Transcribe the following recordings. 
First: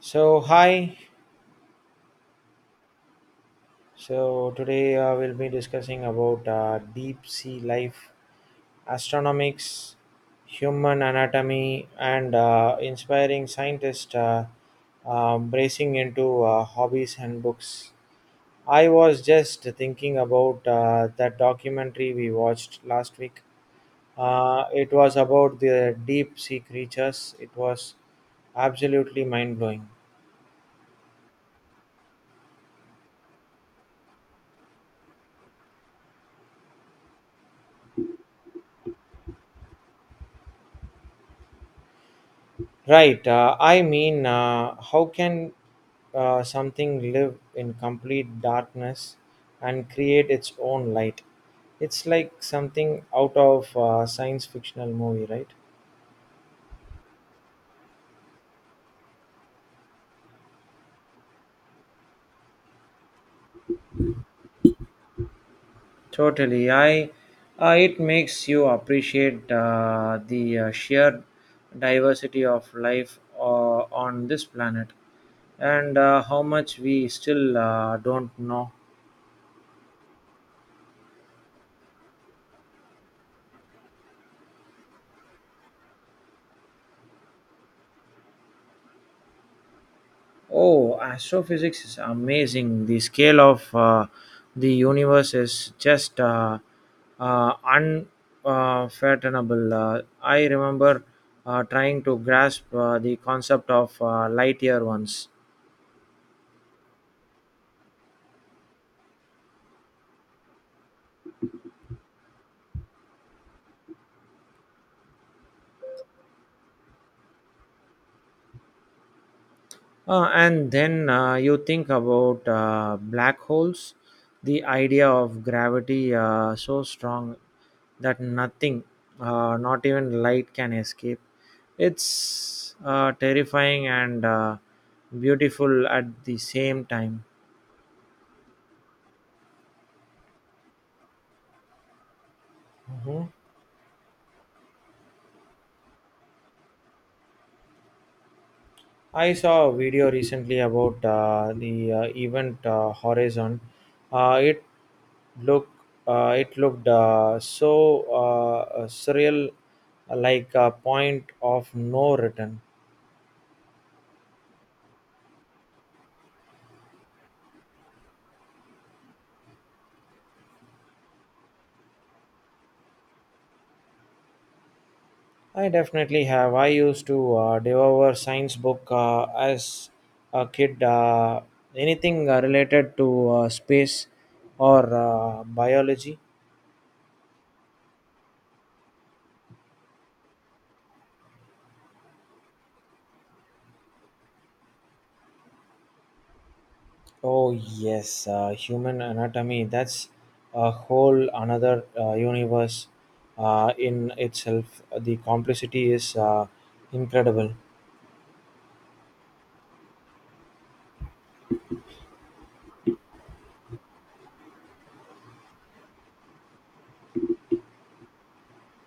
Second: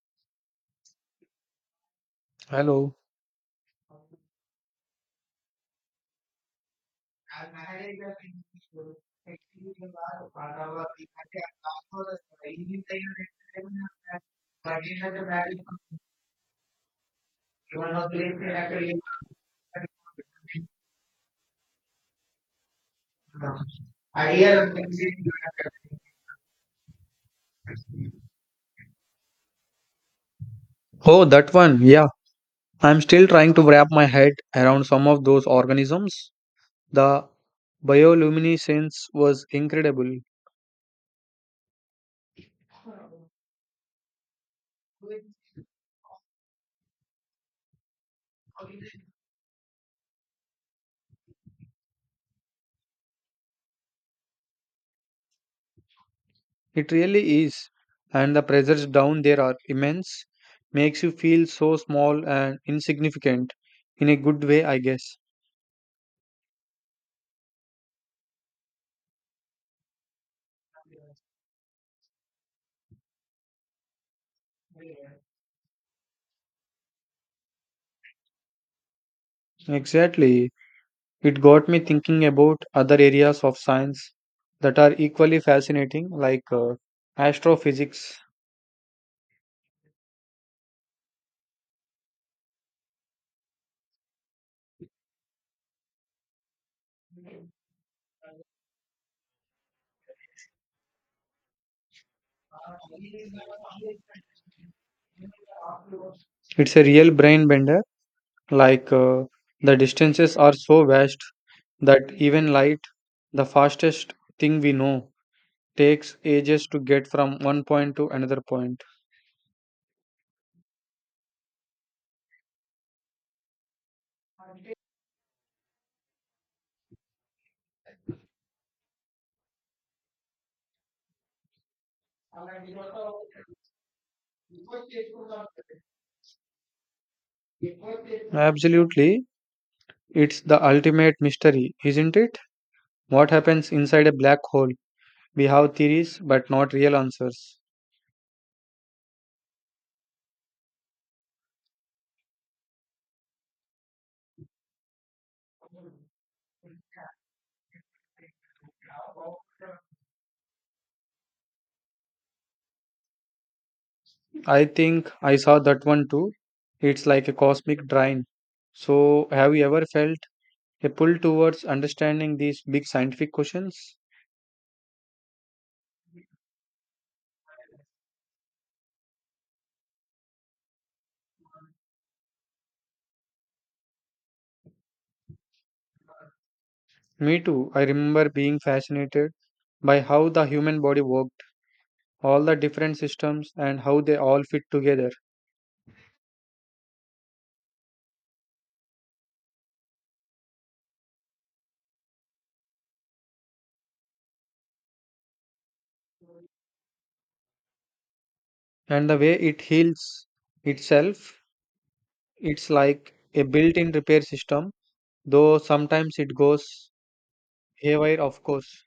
So, hi. Hello. So, today we'll be discussing about deep sea life, astronomics, human anatomy, and inspiring scientists bracing into hobbies and books. I was just thinking about that documentary we watched last week. It was about the deep sea creatures, it was absolutely mind blowing. Oh, that one. Yeah. I'm still trying to wrap my head around some of those organisms. The bioluminescence was incredible. Right. I mean, how can something live in complete darkness and create its own light? It's like something out of a science fictional movie, right? It really is. And the pressures down there are immense. Makes you feel so small and insignificant in a good way, I guess. Totally. I It makes you appreciate the sheer diversity of life on this planet and how much we still don't know. Exactly. It got me thinking about other areas of science that are equally fascinating, like astrophysics. Oh, astrophysics is amazing. The scale of the universe is just uh, unfathomable. I remember trying to grasp the concept of light year once. It's a real brain bender. Like the distances are so vast that even light, the fastest thing we know, takes ages to get from one point to another point. And then you think about black holes, the idea of gravity so strong that nothing, not even light, can escape. It's terrifying and beautiful at the same time. Absolutely. It's the ultimate mystery, isn't it? Mhm. What happens inside a black hole? We have theories, but not real answers. I saw a video recently about the event horizon. Uh, it looked it looked surreal, like a point of no return. I think I saw that one too. It's like a cosmic drain. So, have you ever felt a pull towards understanding these big scientific questions? I definitely have. I used to devour science book as a kid. Anything related to space or biology. Me too. I remember being fascinated by how the human body worked, all the different systems, and how they all fit together. Oh yes, human anatomy. That's a whole another universe in itself. The complexity is incredible. And the way it heals itself, it's like a built in repair system, though sometimes it goes haywire, of course.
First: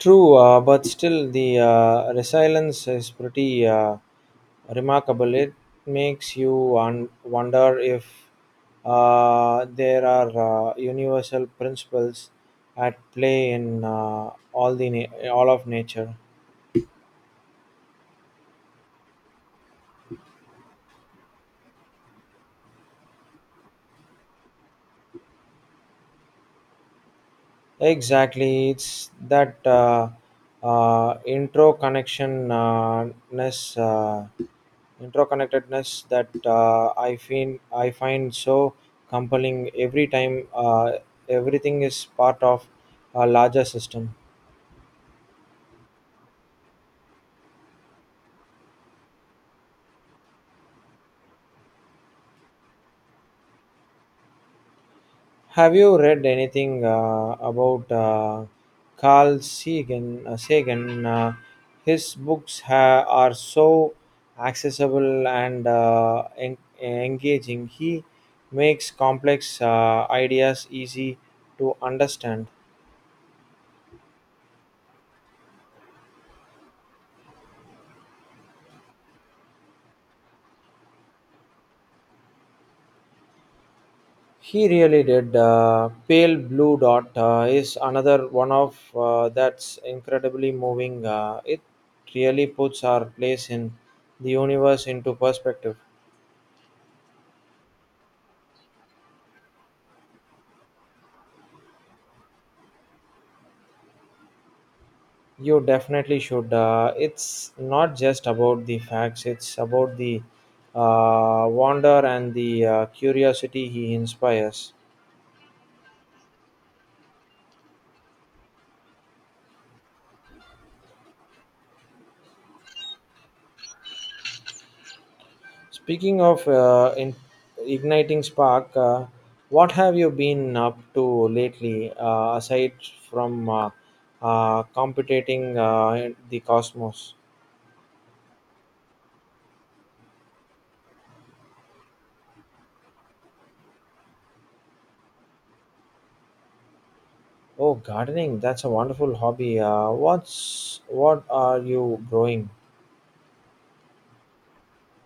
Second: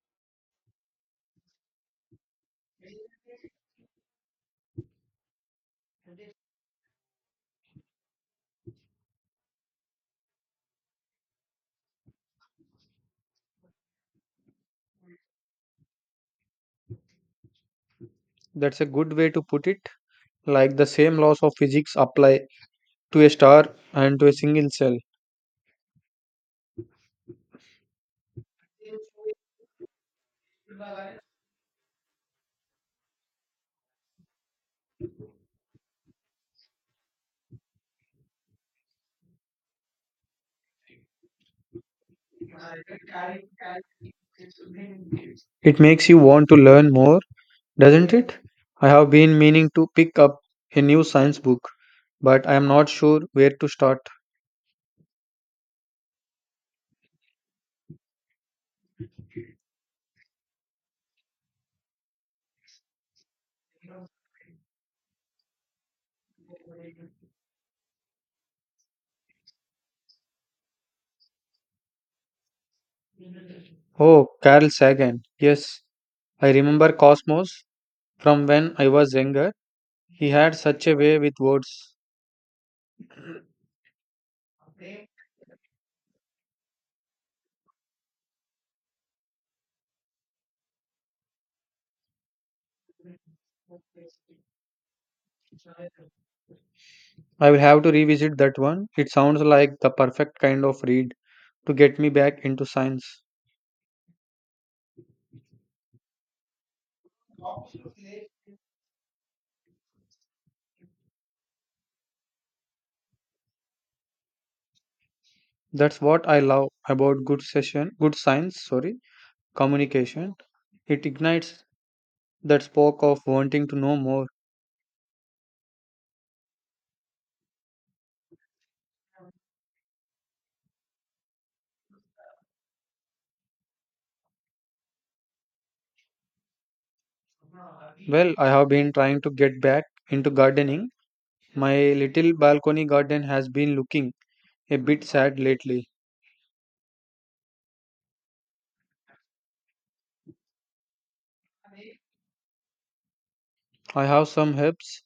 True, but still the resilience is pretty remarkable. It makes you wonder if there are universal principles at play in all the all of nature. That's a good way to put it. Like the same laws of physics apply to a star and to a single cell. Exactly, it's that intro connection ness, interconnectedness that I find so compelling every time everything is part of a larger system. It makes you want to learn more. Doesn't it? I have been meaning to pick up a new science book, but I am not sure where to start. Have you read anything about Carl Sagan? His books are so accessible and engaging. He makes complex ideas easy to understand. Oh, Carl Sagan. Yes, I remember Cosmos from when I was younger. He had such a way with words. He really did. Pale Blue Dot is another one of that's incredibly moving. It really puts our place in the universe into perspective. I will have to revisit that one. It sounds like the perfect kind of read to get me back into science. You definitely should. It's not just about the facts, it's about the wonder and the curiosity he inspires. That's what I love about good session, good science, sorry, communication. It ignites that spark of wanting to know more. Speaking of igniting spark, what have you been up to lately aside from competing in the cosmos? Well, I have been trying to get back into gardening. My little balcony garden has been looking a bit sad lately. Oh, gardening, that's a wonderful hobby. What are you growing? I have some herbs,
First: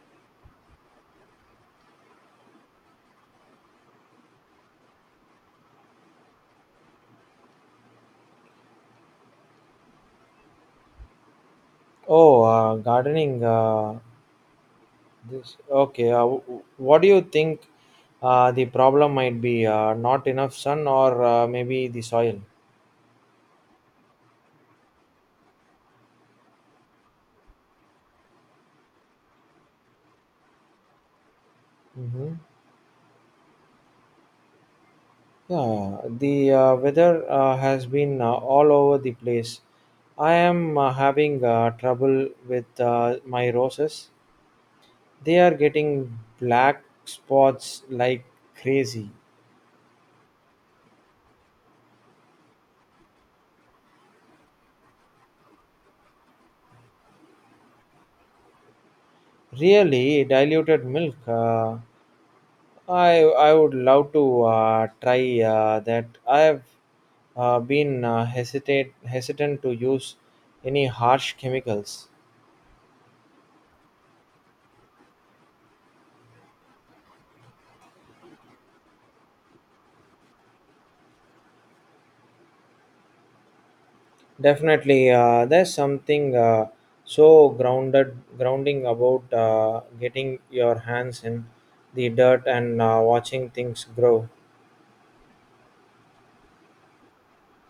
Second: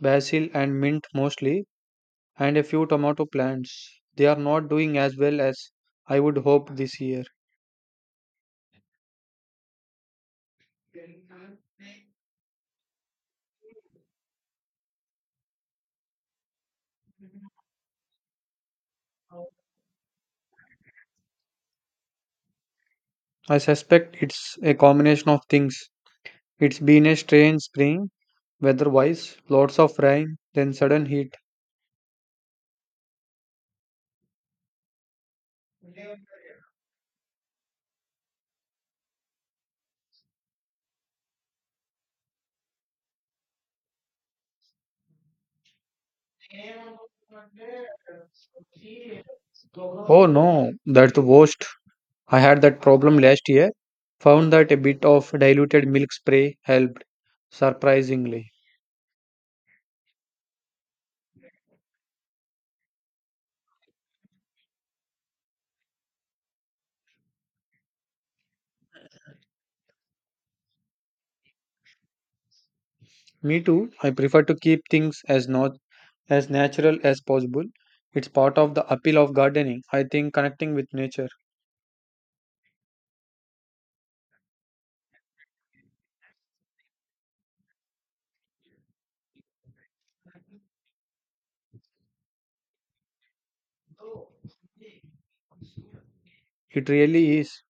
basil and mint mostly, and a few tomato plants. They are not doing as well as I would hope this year. Oh, gardening. This okay. W- what do you think the problem might be? Not enough sun, or maybe the soil. I suspect it's a combination of things. It's been a strange spring, weather-wise, lots of rain, then sudden heat. hmm Yeah, the weather has been all over the place. I am having trouble with my roses. They are getting black spots like crazy. Oh no, that's the worst. I had that problem last year. Found that a bit of diluted milk spray helped, surprisingly. Really diluted milk. I would love to try that. I have been hesitate hesitant to use any harsh chemicals. Me too. I prefer to keep things as not as natural as possible. It's part of the appeal of gardening. I think connecting with nature. Definitely, there's something so grounded grounding about getting your hands in the dirt and watching things grow. It really is.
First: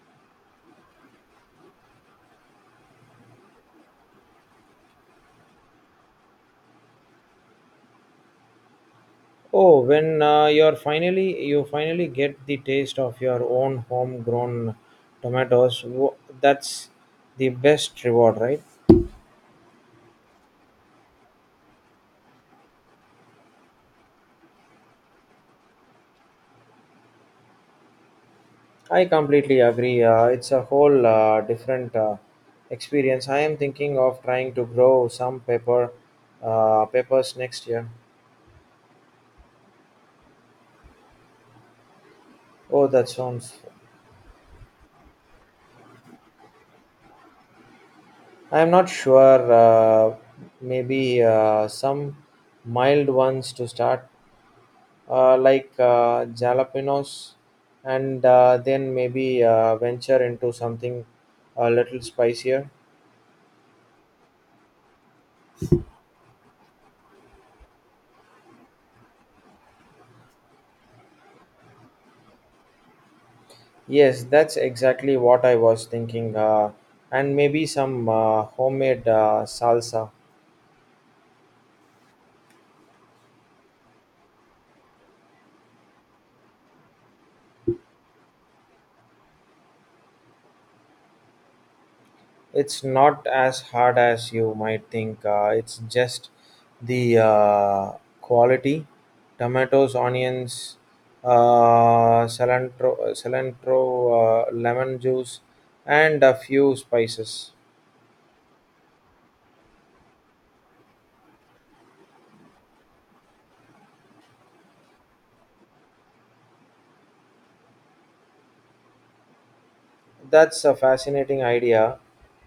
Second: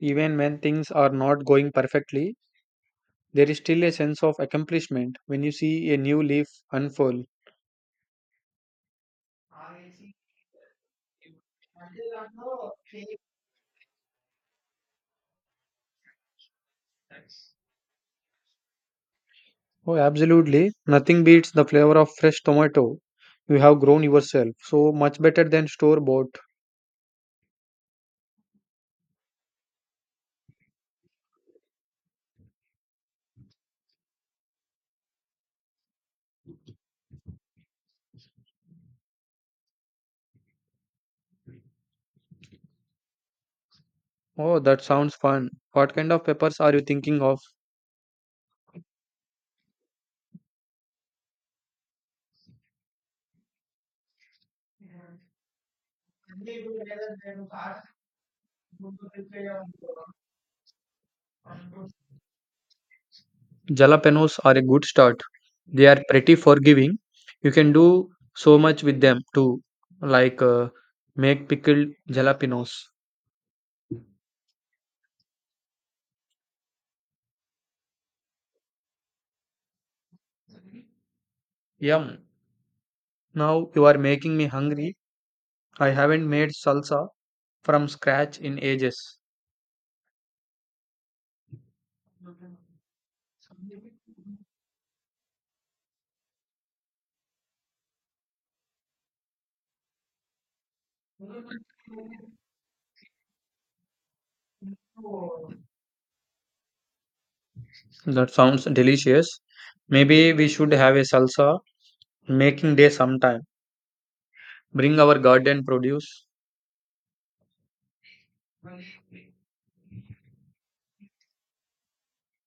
Even when things are not going perfectly, there is still a sense of accomplishment when you see a new leaf unfurl. Oh, when you finally get the taste of your own homegrown tomatoes, that's the best reward, right? Oh, absolutely. Nothing beats the flavor of fresh tomato you have grown yourself. So much better than store bought. I completely agree. It's a whole different experience. I am thinking of trying to grow some peppers next year. Oh, that sounds. Oh, that sounds fun. What kind of peppers are you thinking of? I am not sure. Maybe some mild ones to start, like jalapenos, and then maybe venture into something a little spicier. Jalapenos are a good start. They are pretty forgiving. You can do so much with them too, like make pickled jalapenos. Yes, that's exactly what I was thinking. And maybe some homemade salsa. Yum. Now you are making me hungry. I haven't made salsa from scratch in ages. It's not as hard as you might think. It's just the quality tomatoes, onions, cilantro lemon juice, and a few spices. That sounds delicious. Maybe we should have a salsa making day sometime. Bring our garden produce. That's a fascinating idea.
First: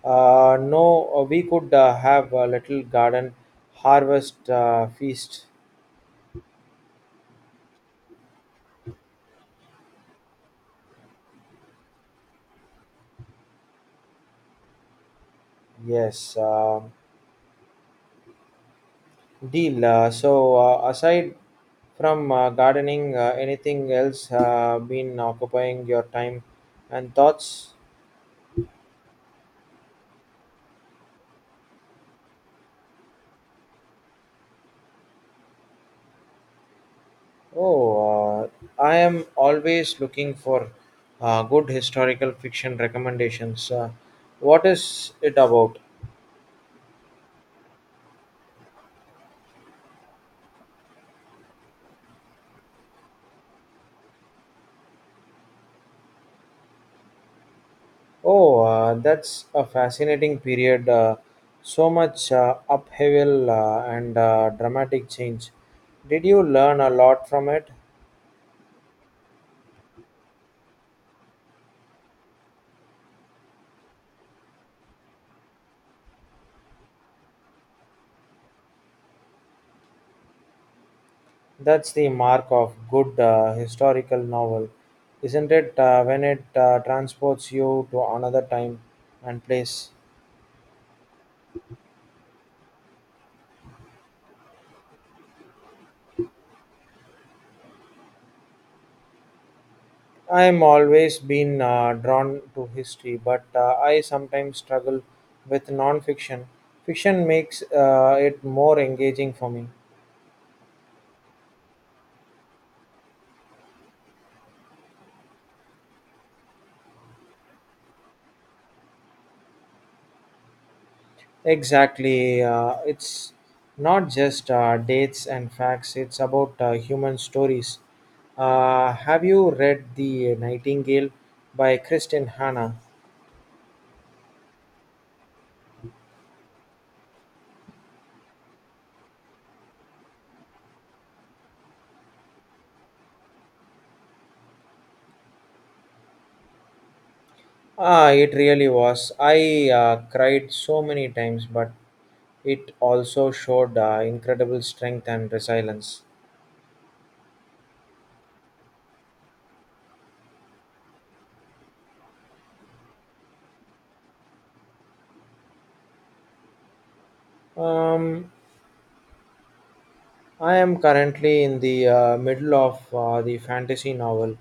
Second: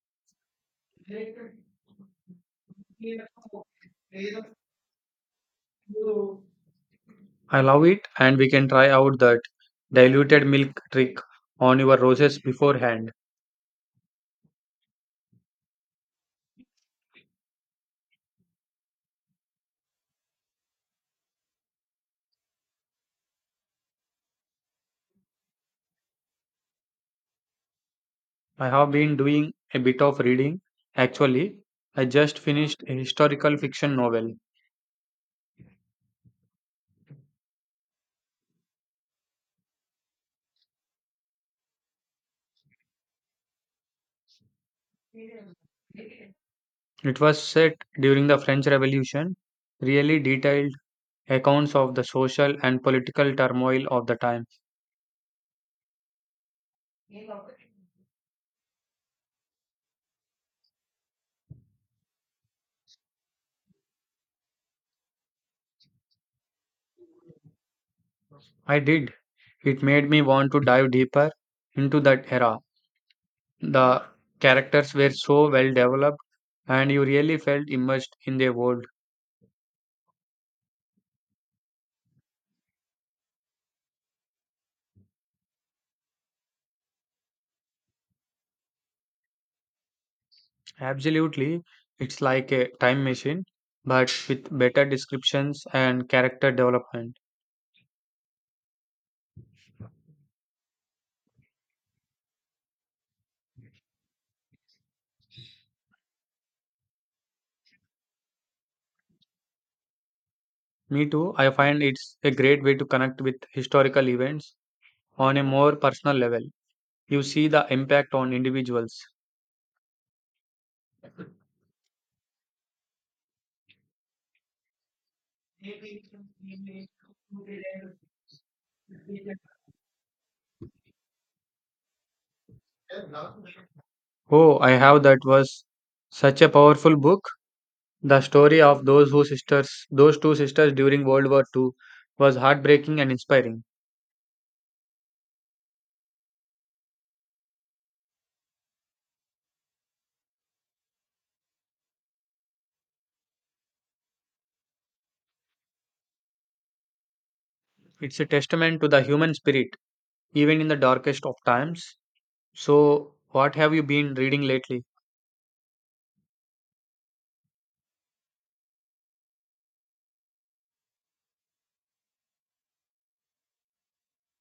No, We could have a little garden harvest feast. I love it, and we can try out that diluted milk trick on your roses beforehand. Yes, deal. So, aside from gardening, anything else been occupying your time and thoughts? I have been doing a bit of reading. Actually, I just finished a historical fiction novel. Oh, I am always looking for good historical fiction recommendations. What is it about? It was set during the French Revolution, really detailed accounts of the social and political turmoil of the time. Oh, that's a fascinating period. So much upheaval and dramatic change. Did you learn a lot from it? I did. It made me want to dive deeper into that era. The characters were so well developed, and you really felt immersed in their world. That's the mark of good historical novel, isn't it? When it transports you to another time and place. Absolutely, it's like a time machine, but with better descriptions and character development. I'm always been drawn to history, but I sometimes struggle with non-fiction. Fiction makes it more engaging for me. Me too, I find it's a great way to connect with historical events on a more personal level. You see the impact on individuals. Exactly, it's not just dates and facts. It's about human stories. Have you read *The Nightingale* by Kristin Hanna? Oh, I have that was such a powerful book. The story of those two sisters during World War II was heartbreaking and inspiring. Ah, it really was. I cried so many times, but it also showed incredible strength and resilience. It's a testament to the human spirit, even in the darkest of times. So, what have you been reading lately? Um, I am currently in the middle of the fantasy novel.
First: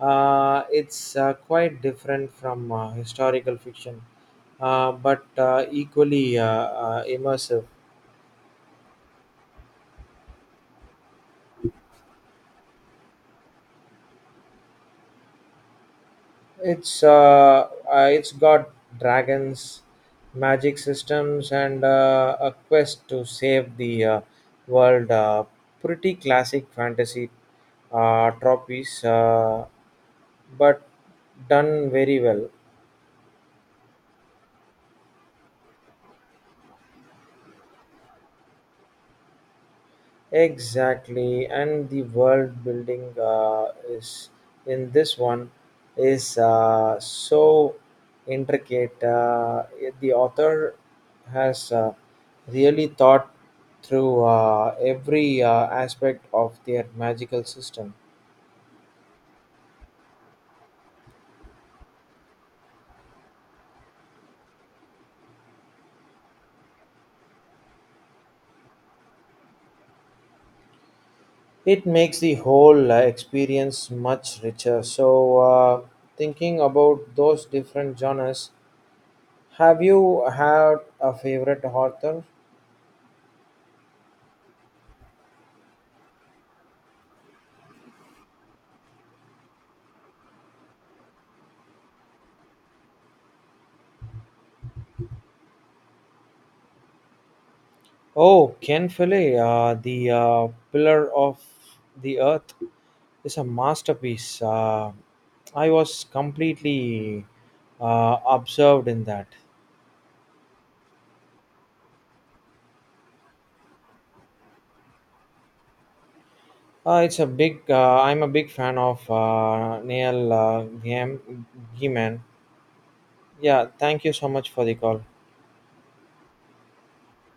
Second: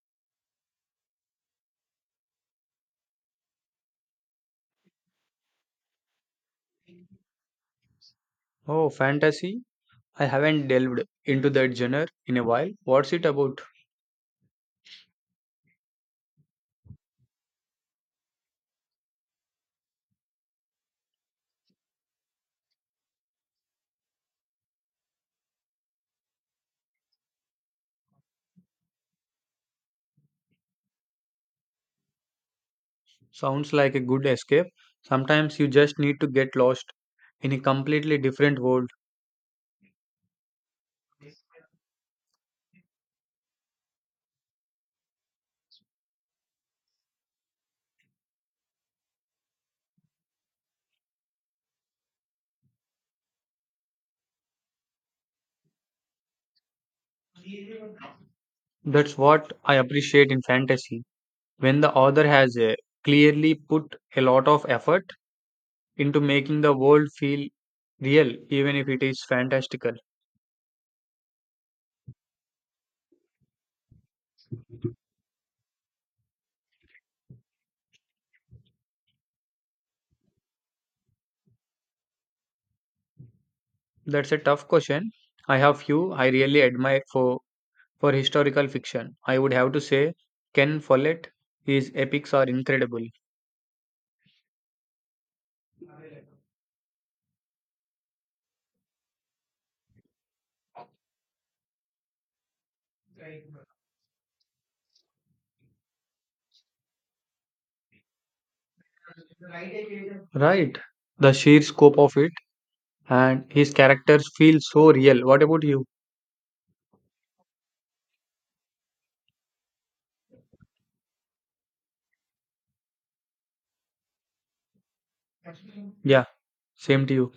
It's quite different from historical fiction, but equally immersive. Oh, fantasy? I haven't delved into that genre in a while. What's it about? It's got dragons, magic systems, and a quest to save the world. Pretty classic fantasy tropes, but done very well. Sounds like a good escape. Sometimes you just need to get lost in a completely different world. Exactly, and the world building is in this one is so intricate. The author has really thought through every aspect of their magical system. That's what I appreciate in fantasy. When the author has clearly put a lot of effort into making the world feel real, even if it is fantastical. It makes the whole experience much richer. So, thinking about those different genres, have you had a favorite author? That's a tough question. I have few I really admire For historical fiction, I would have to say Ken Follett. His epics are incredible. Oh, Ken Follett, the Pillar of the Earth, is a masterpiece. I was completely absorbed in that. Right. The sheer scope of it and his characters feel so real. What about you? It's a big. I'm a big fan of Neil Gaiman. Yeah, thank you so much for the call. Yeah, same to you.